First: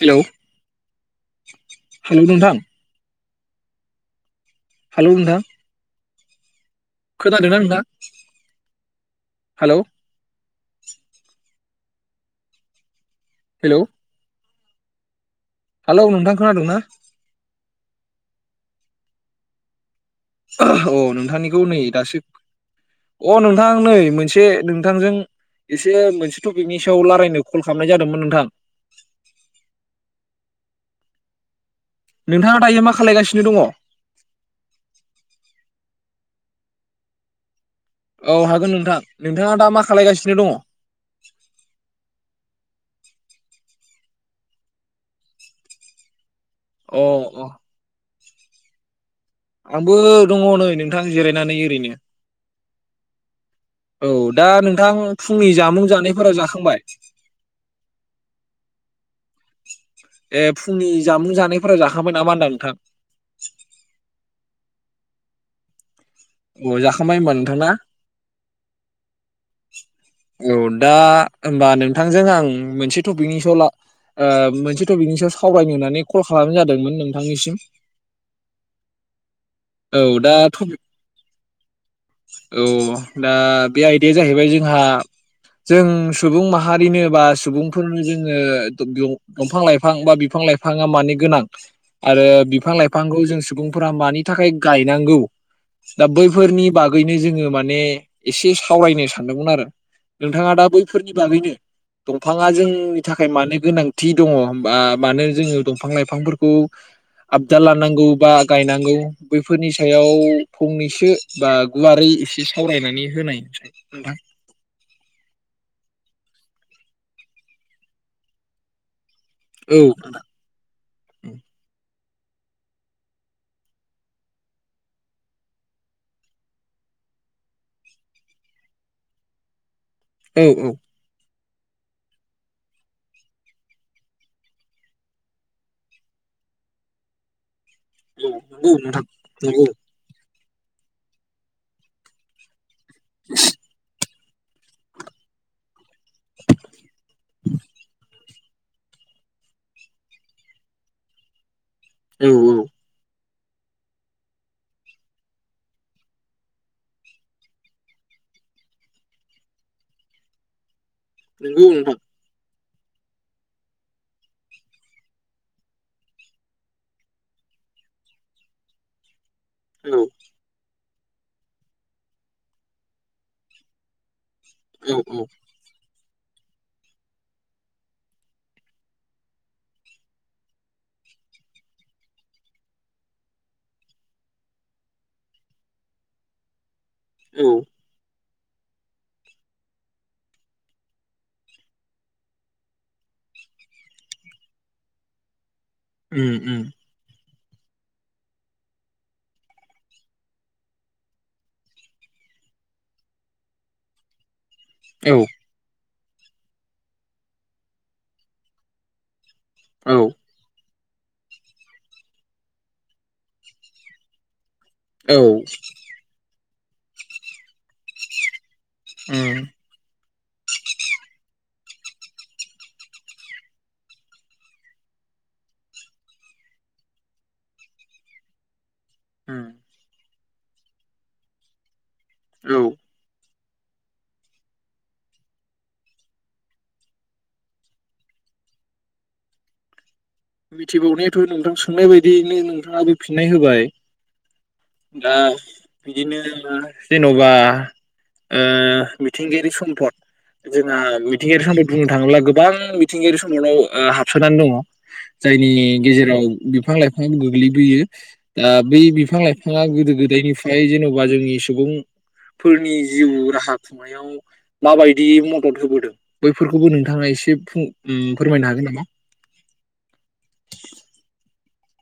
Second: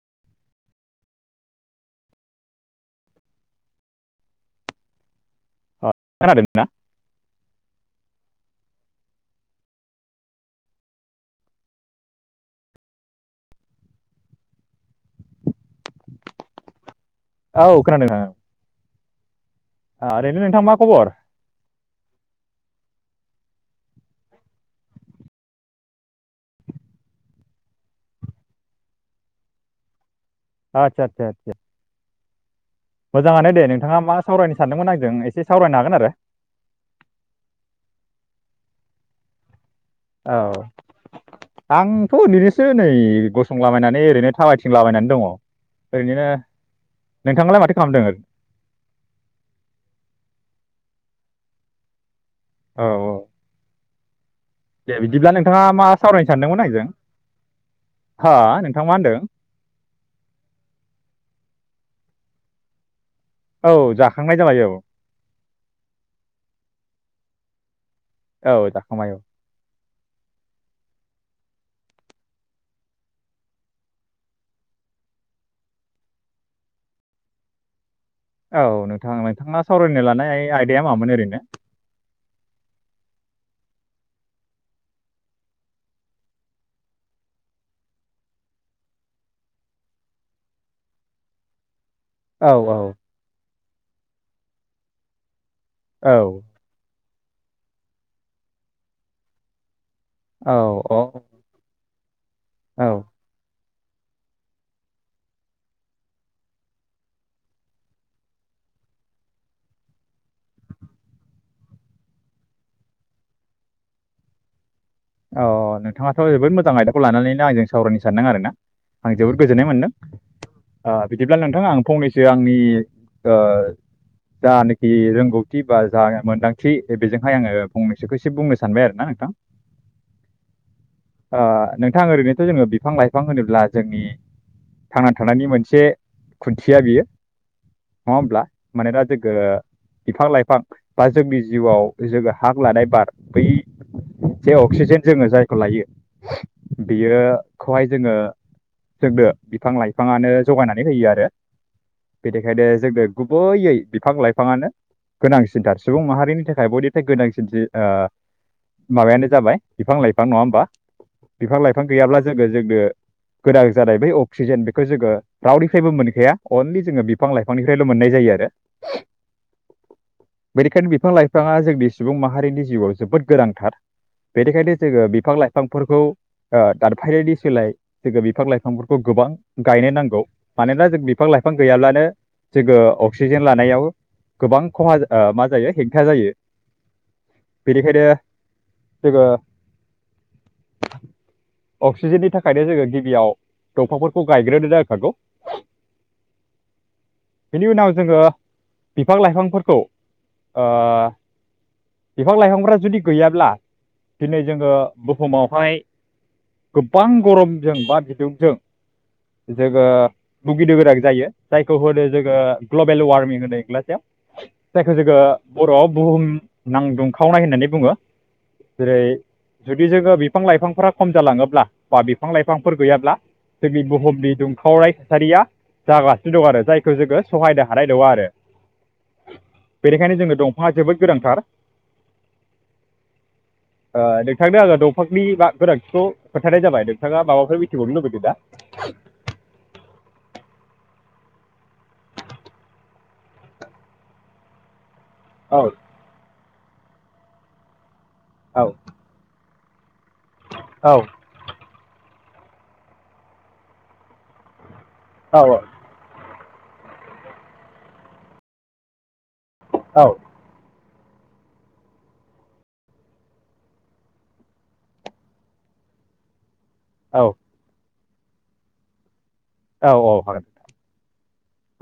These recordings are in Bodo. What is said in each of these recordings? हेलौ हेलौ नोंथां हालौ नोंथां खोनादों ना? खोनादो ना नोंथां हेलौ हेलौ हेलौ नोंथां खोनादोंना? औ खोनादों नोंथां ओ ओरैनो नोंथां मा ओ खबर? नोंथांनिखौ नै दासो अह नों थां नै मोनसे नोंथांजों एसे मोनसे टपिकनि सायाव रायलायनो कल खालामनाय जादोमोन नोंथां। आतसा आतसा आतसा नोंथाङा दायो मा खालायगासिनो मोजाङानो दङ दे औ नोंथाङा मा सावरायनो सानदोंमोन आंजों एसे सावरायनो हागोन आरो औ हागोन नोंथां नोंथाङा दा मा खा औ आंथ' ओरैनोसो नै गसंलाबायनानै ओरैनो थाबायथिंलाबायनानै दङ ओरैनो अ नोंथांलाय माथो खालामदों आंबो दङ नै नोंथां जिरायनानै ओरैनो औ औ औ दा नोंथां दे बिदिब्ला फुंनि नोंथाङा जामुं मा सावरायनो जानायफोरा सानदोंमोन जाखांबाय आंजों हा नोंथां मा होनदों ए फुंनि जामुं जानायफोरा जाखांनाय नों था मा होनदा नोंथां औ जाखांनाय बाय औ अ जाखांबाय होनबा नोंथां ना? औ जाखांबाय औ औ दा होबा नोंथांजों आं मोनसे टपिकनि सायाव ला ओ मोनसे टपिकनि सायाव सावरायनो होननानै कल खालाम जादोंमोन नोंथांनिसिम औ नोंथां नोंथाङा औ सावरायनो दा लानाय टपिक आयदाया मामोन? ओरैनो औ दा बे आयदाया जाहैबाय जोंहा जों सुबुं माहारिनो बा सुबुंफोरनो जोङो दंफां लाइफां बा बिफां लाइफाङा मानि गोनां आरो औ बिफां औ लाइफांखौ जों सुबुं फोरा मानि थाखाय गायनांगौ दा औ बैफोरनि बा गैनो जोङो माने एसे सावरायनो सानदोंमोन आरो। नोंथाङा दा औ बैफोरनि औ बागैनो दंफाङा जोंनि औ थाखाय मानो गोनां थि दङ बा मानो जोङो दंफां लाइफांफोरखौ आबदा लानांगौ बा गायनांगौ बैफोरनि सायाव फंनैसो बा गुवारै एसे सावरायनानै होनाय नोंथां। अ नोंथाङाथ' जोबोद मोजां आयदाखौ लानानैनो आंजों सावरायनो सानदों आरो ना आं जोबोद गोजोननाय औ मोनदों ओ बिदिब्ला नोंथां आं फंनैसो जे आंनि ओ जानाखि रोंगौथि बा जा मोनदांथि बेजोंहाय आङो फंनैसोखौ एसे बुंनो सानबाय आरोना नोंथां। औ औ। ओ नोंथाङा ओरैनोथ' जोङो बिफां लाइफां होनोब्ला जोंनि थांनानै थानायनि मोनसे खुन्थिया बियो नङा होमब्ला? नंगौ मानोना नोंथां जोंगो नंगौ बिफां लाइफां बा बा जोंनि जिउआव जोङो हां लानाय बार बै जे अक्सिजेन जोङो जायखौ लायो बियोखौहाय जोङो जोंनो बिफां लाइफाङानो जगायनानै होयो आरो। औ औ दिबिखायनो जोंनो गुबैयै बिफां लाइफाङानो गोनांसिनथार सुबुं माहारिनि थाखाय बयनिफ्राय गोनांसिन माबायानो जाबाय बिफां लाइफां नङा होमबा? बिफां नंगौ लाइफां नोंथां गैयाब्ला जोङो जोंनो गोदान जानाय बै अक्सिजेन बेखौ जोङो रावनिफ्रायबो मोनखाया अनलि जोङो बिफां लाइफांनिफ्रायल मोननाय जायो आरो। औ। बेखायनो बिफां लाइफाङा जोंनि सुबुं माहारिनि जिउआव जोबोद गोनांथार। बेनिखायनो औ जोङो बिफां लाइफांफोरखौ ओ दादफायनि सोलाय जोङो बिफां लाइफांफोरखौ गोबां गायनो नांगौ मानोना जों बिफां लाइफां गैयाब्लानो जोङो अक्सिजेन लानायाव गोबां खहा मा जायो हेंथा जायो। औ बेनिखायनो जोङो अक्सिजेननि थाखायनो जोङो गिबियाव दंफांफोरखौ गायग्रोनो जखागौ। ओम ओम। बेनि उनाव जोङो बिफां लाइफांफोरखौ ओ बिफां लाइफांफ्रा जुदि गैया ब्ला दिनै जोङो औ बुहुमावहाय गोबां गरमजों बा बिदुंजों जोङो औ बुगि गोनां जायो जायखौ होदो जोङो ग्लबेल वार्मिं होदो इंराजियाव। जायखौ जोङो औ बर' बुहुम नां दुंखावनाय होननानै बुङो जेरै उम जुदि जोङो बे बिफां लाइफांफोरा खम जालाङोब्ला बा बिफां लाइफांफोर गैयाब्ला जोंनि बुहुमनि दुंखावराय थासारिया जागासिनो दं आरो जायखौ जोङो सहायनो हानाय दङ आरो। ओम। बेखायनो जोंनो दंफाङा जोबोद गोनांथार। औ। ओ नोंथांनो आङो दंफांनि गोनांथिखौ खोथानाय जाबाय नोंथाङा माबाफोर मिथिबावनो लुबैबावदों ना? मिथिबावनायाथ नोंथां सोंनाय बायदियैनो नोंथाङाबो फिननाय होबाय दा औ बिदिनो जेनबा ओ औ मिथिंगायारि सम फद जोंहा औ मिथिंगायारि समनि बुंनो थाङोब्ला गोबां मिथिंगायारि समावनाव हाबसोनानै दङ। औ जायनि गेजेराव बिफां लाइफाङा गोग्लैबोयो दा बै बिफां लाइफां बिथाङा गोदो औ गोदायनिफ्राय जेनबा जोंनि सुबुंफोरनि जिउ राहा खुंनायाव माबायदि मदद होबोदों बैफोर फोरखौबो नोंथाङा एसे उम फोरमायनो हागोन नामा? औ औ हागोन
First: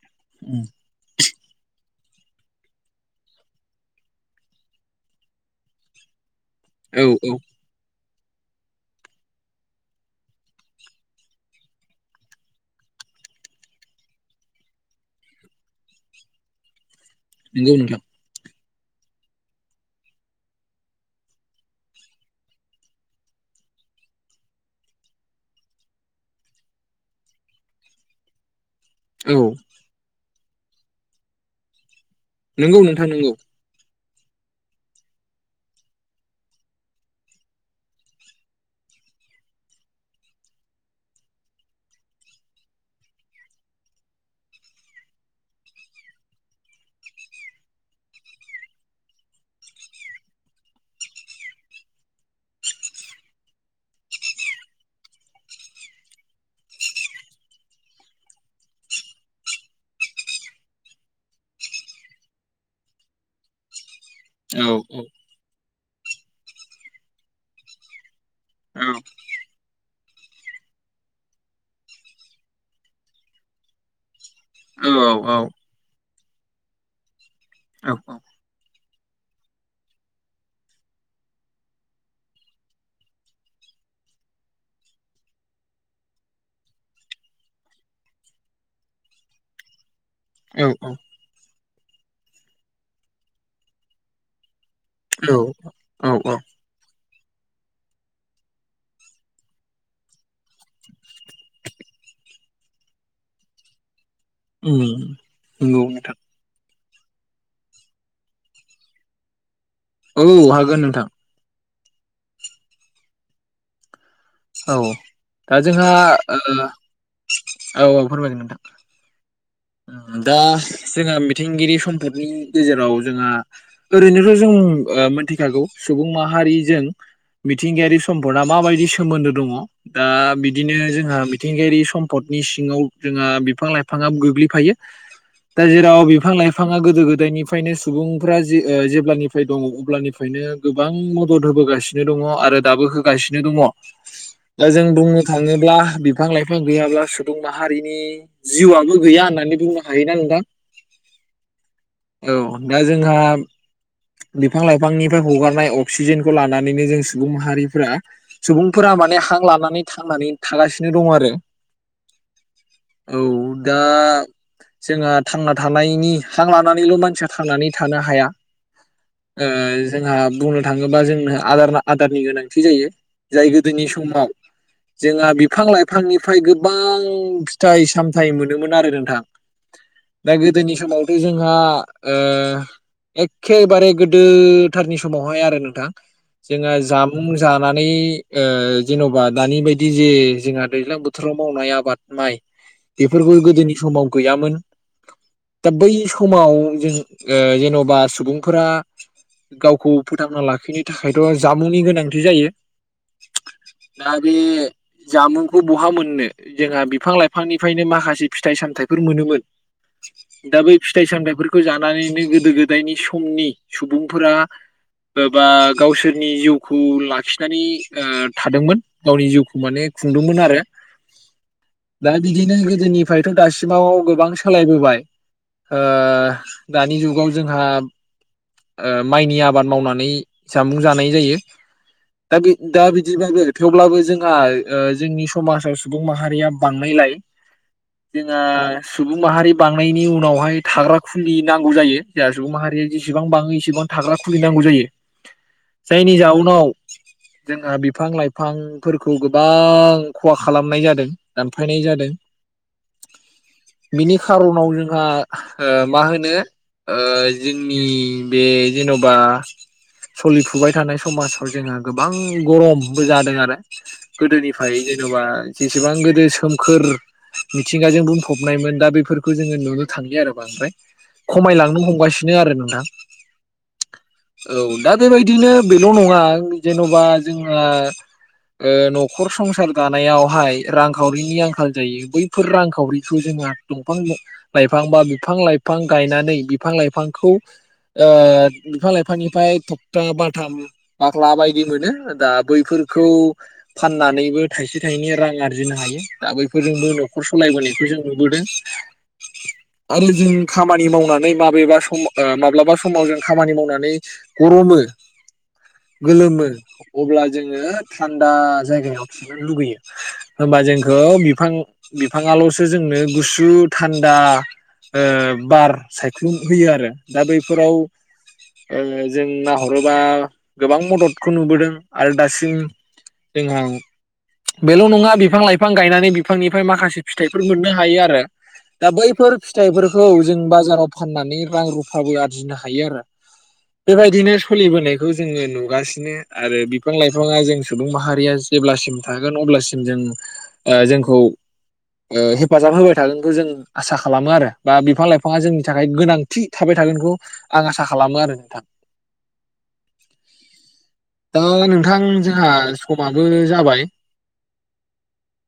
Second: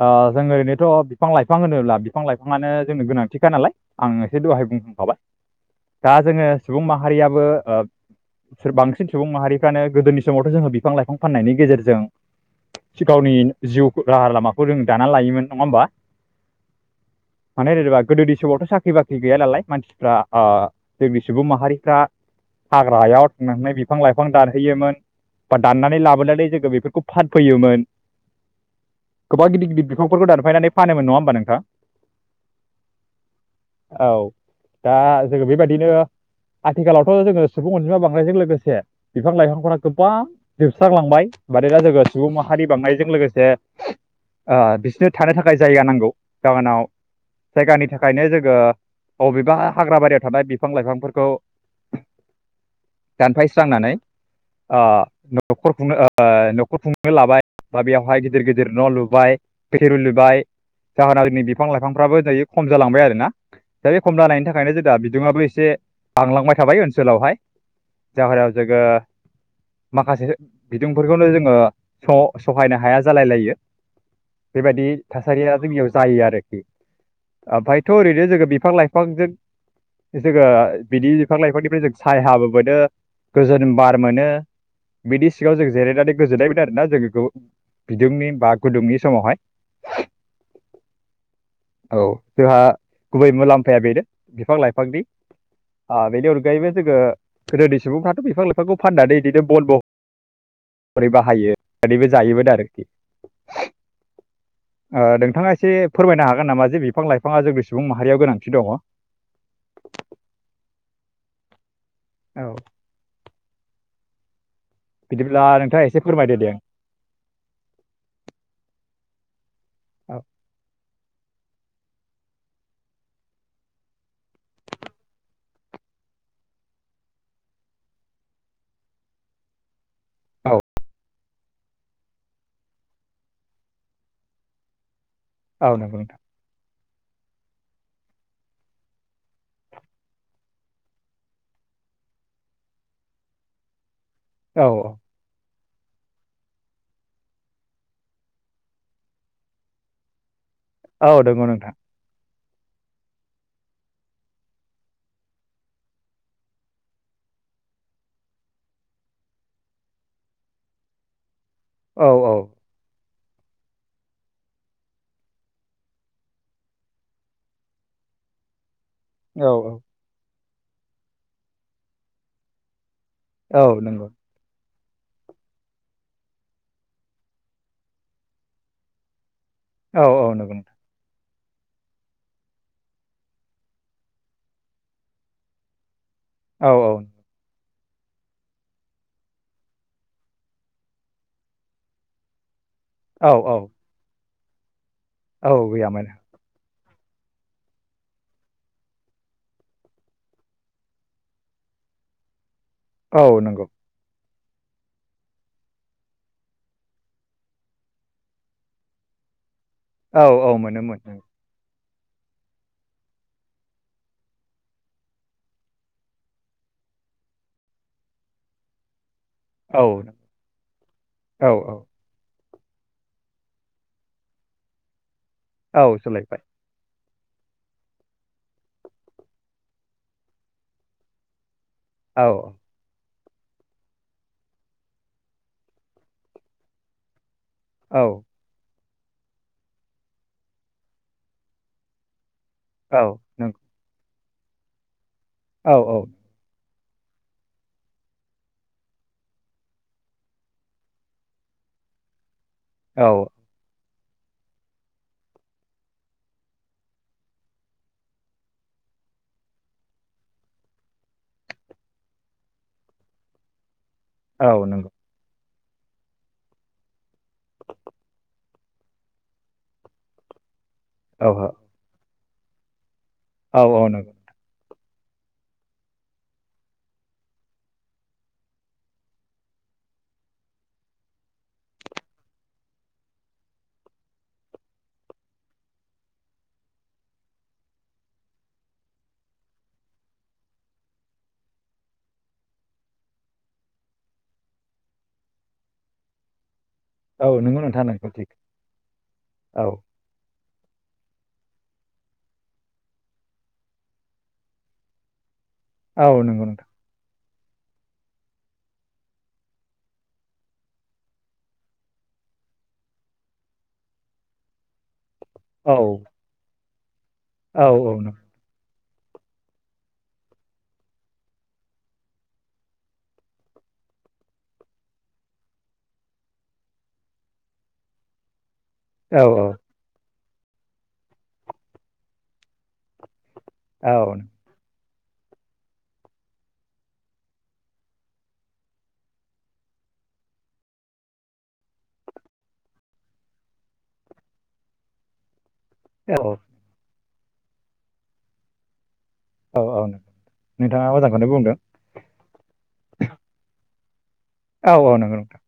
ओ जोङो औ ओरैनोथ' बिफां लाइफां होनोब्ला बिफां लाइफाङानो जोंनो गोनांथिखा नालाय आं एसे दहाय बुंखांखाबाय दा जोङो सुबुं औ माहारियाबो बांसिन सुबुं माहारिफ्रानो गोदोनि समावथ' जोङो बिफां लाइफां फाननायनि गेजेरजों गावनि जिउ राहा लामाखौ जों दाना लायोमोन नङा होमबा नंगौ माने नोंथां जेनेबा गोदोनि सबावथ' साख्रि बाख्रि गैया नालाय मानसिफ्रा जोंनि सुबुं माहारिफ्रा हाग्रायाव थांनानै बिफां लाइफां दानहैयोमोन बा दाननानै लाबोनानै जोङो बेफोरखौ फानफैयोमोन औ गोबां गिदिर गिदिर बिफांफोरखौ दादों दानफायनानै फानोमोन नङा होमबा नोंथां? नंगौ नोंथां नंगौ औ दा जोङो बेबायदिनो आथिखालावथ' जोङो सुबुं अनजिमा बांनायजों लोगोसे बिफां लाइफांफोरा गोबां जोबस्रांलांबाय मान दा जोङो सुबुं माहारि बांनायजों लोगोसे ओ बिसनो थानो थाखाय जायगा नांगौ बागोनाव जायगानि थाखायनो जोङो अबेबा हाग्रा बारियाव थानाय बिफां लाइफांफोरखौ दानफायस्रांनानै न'खर खुंनो न'खर खुंनो लाबाय बा बेवहाय गिदिर गिदिर न' लुब [unintelligible] जाहोना दिनै बिफां लाइफांफ्राबो होनजायो खम जालांबाय आरोना दा बे खम जानायनि औ औ थाखायनो जों दा बिदुङाबो एसे बांलांबाय थाबाय ओनसोलावहाय जाहरायाव जोङो औ माखासे बिदुंफोरखौनो जोङो सहायनो हाया जालाय लायो। बेबायदि थासारिया जोंनियाव जायो आरो। [inaudible] ओमफ्रायथ' ओरैनो जों बिफां-लाइफां बिफांजों जोङो बिदि बिफां लाइफांनिफ्राय जों सायाबो मोनो गोजोन बार मोनो बिदि सिगाङाव जों जिरायनानै गोजोननाय मोनदों आरोना जों बिदुंनि बाग गुदुंनि समावहाय। औ औ। औ जोंहा गुबै मुलाम्फाया बेनो बिफां-लाइफां बेनि औ औ औ अनगायैबो जोङो गोदोनि सुबुंफ्राथ' बिफां लाइफांखौ फाननानै बिदिनो बन महरै बाहायो नानैबो जायोमोन आरोखि। [unintelligible] उम ओ नोंथाङा एसे नंगौ नोंथां फोरमायनो हागोन नामा जे बि बिफां लाइफाङा जोंनि सुबुं माहारियाव गोनांथि दङ। औ हागोन नोंथां। औ। औ दा जोंहा एसे फोरमायदो दे औ औ फोरमायगोन नोंथां। औ दा जोंहा मिथिंगायारि सम्फदनि गेजेराव जोंहा ओरैनोथ' जों ओ मोनथिखागौ सुबुं माहारिजों मिथिंगायारि सम्फदआ माबायदि सोमोन्दो दङ। ओ औ बिदिनो जोंहा मि मिथिंगायारि सम्दनि सिङाव जोंहा बिफां लाइफाङा गोग्लै फायो। दा औ नंगौ जेराव नोंथां बिफां लाइफांआ गो गोदो गोदायनिफ्रायनो सुबुंफ्रा जे ओ जेब्लानिफ्राय दङ अब्लानिफ्रायनो गोबां मदद होबोगासिनो दङ आरो दाबो होगासिनो दङ। दा औ जों औ बुंनो थाङो ब्ला बिफां लाइफां गैयाब्ला सुबुं माहारिनि जिउआबो गैया होना बिदि बुंनो हायो ना नोंथां? औ दङ नोंथां। औ दा जोंहा बिफां लाइफांनिफ्राय हगारनाय अक्सिजेनखौ लानानैनो जों सुबुं माहारिफोरा सुबुंफोरा माने हां लानानै थांनानै थागासिनो दं आरो। औ औ। औ दा जोंहा थांना थानायनि हां लानानैल' मानसिया थांनानै थानो हाया। औ ओ जोंहा बुंनो थाङोबा जोंनो आदारना आदारनि गोनांथि जायो। जाय औ गोदोनि नंगौ समाव जोंहा बिफां लाइफांनिफ्राय गोबां फिथाइ सामथायाइ मोनोमोन आरो नोंथां। औ दा औ नंगौ गोदोनि नोंथां समाव जोंहा ओ एखेबारे गोदोथारनि समावहाय आरो नोंथां। औ जोङो औ जामुं जा नानै ओ जेन'बा दानि बायदि जे जोंहा दैज्लां बोथोराव मावनाय आबाद माइ औ बेफोरखौ औ गोदोनि समाव गैयामोन। औ दा बै गैयामोन समाव जोंङो ओ जेन'बा सुबुंफोरा गावखौ फोथांना लाखिनो थाखायथ' जामुंनि गोनांथि जायो। औ नंगौ दा बे जामुंखौ बहा मोननो जोंहा बिफां लाइफांनिफ्रायनो माखासे फिथाइ सामथाय फोर मोनोमोन। औ औ दा बै मोनोमोन फिथाइ सामथाइफोरखौ जा नानैनो गोदो गोदायनि समनि सुबुंफोरा ओ बा गावसोरनि जिउखौ लाखिनानै ओ थादोंमोन। गावनि जिउखौ माने औ खुंदोंमोन आरो औ औ दा बिदिनो गोदोनिफ्रायथ' दासि माव गोबां सोलायबोबाय। ओ औ सोलायबाय दानि जुग गाव जोंहा ओ माइनि आबाद मावनानै जामुं जानाय जायो। औ दा गि दा बि बिदिबो थेवब्लाबो जोंहा जोंनि समाजाव सुबुं माहारिया बांनायलाय औ जोंङा सुबुं माहारि बांनायनि उनावहाय थाग्रा खुलि नांगौ जायो जोंहा सुबुं माहारि औ इसिबां बाङो नंगौ इसेबां थाग्रा खुलिनांगौ जायो औ जायनि जाउनाव जोंहा बिफां लाइफांफोरखौ गोबां खहा खालामनाय जादों दानफायनाय जादों औ बिनि खार'नाव जोंहा ओ मा होनो ओ जों जोंनि बे जेन'बा सोलिफुबाय थानाय समाजाव जोङो गोबां गरमबो जादों आरो औ औ गोदोनिफ्राय नंगौ जेन'बा जेसेबां गोदो सोमखोर मिथिंगाजों बुंफबनायमोन दा बेफोरखौ जोङो नुनो थांलिया आरो बांद्राय औ खमायलांनो हमगासिनो बिदिनो आरो नोंथां औ औ नोंगौ औ दा बेबायदिनो बेल' नङा जेन'बा जोंहा ओ न'खर संसार दानायावहाय रांखावरिनि आंखाल जायो बैफोर रांखावरिखौ जोंङो दंफां लाइफां बा बिफां लाइफां गायनानै बिफां लाइफां खौ बिफां लाइफांनिफ्राय थखथा बाथाम बाख्ला बायदि मोनो। दा बैफोरखौ फाननानैबो थाइसे थाइनै रां आरजिनो हायो दा बै फोरजोंबो न'खर औ नंगौ सालायबोनायखौ नोंथां जों नंगौ थिग नुबोदों औ आरो जों खामानि मावनानै माबेबा सम ओ माब्लाबा समाव जों खामानि मावनानै गरमो औ नंगौ गोलोमो नोंथां अब्ला जोङो थान्दा जायगायाव थिनो लुुबैयो होमबा जोंखौ बिफां बिफाङाल'सो जोंनो गुसु थान्दा ओ बार औ सायख्लुम होयो आरो दा औ बैफोराव औ नंगौ ओ जों नाहरोबा गोबां मददखौ नुबोदों आरो दासिम जोंहा बेल' नङा बिफां लाइफां गायनानै बिफांनिफाय माखासे फिथाइफोर मोननो हायो आरो दा औ बैफोर फिथाइफोरखौ जों बाजाराव फाननानै रां रू फाबो आरजिनो हायो आरो औ बेबायदिनो सलिबोनाय [unintelligible] जोङो नुगासिनो आरो बिफां लाइफाङा जों सुबुं माहारिया जेब्लासिम थागोन अब्लासिम जों ओ जोंखौ ओ हेफाजाब होबाय थागोनखौ जों आसा खालामो आरो बा बिफां लाइफाङा जोंनि थाखाय औ गोनांथि [unintelligible] आं आसा खालामो आरो नोंथां औ औ नंगौ नोंथाङा मोजांखौनो दा बुंदों नोंथां जोंहा समाबो जाबाय औ औ नंगौ नोंथां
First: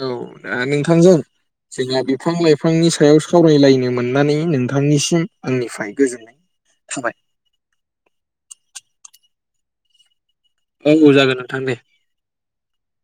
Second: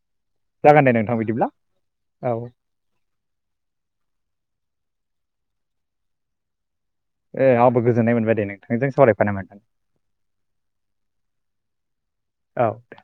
औ [unintelligible] जागोन दे नोंथांजों नोंथां बिदिब्ला जोंहा औ बिफां लाइफांनि सायाव स सावरायलायनो मोननानै नोंथांनिसिम आंनिफ्राय गोजोननाय थाबाय ए आंबो गोजोन्नाय मोनबाय दे नोंथांजों सावरायफानो [unintelligible] औ जागोन नोंथां दे औ दे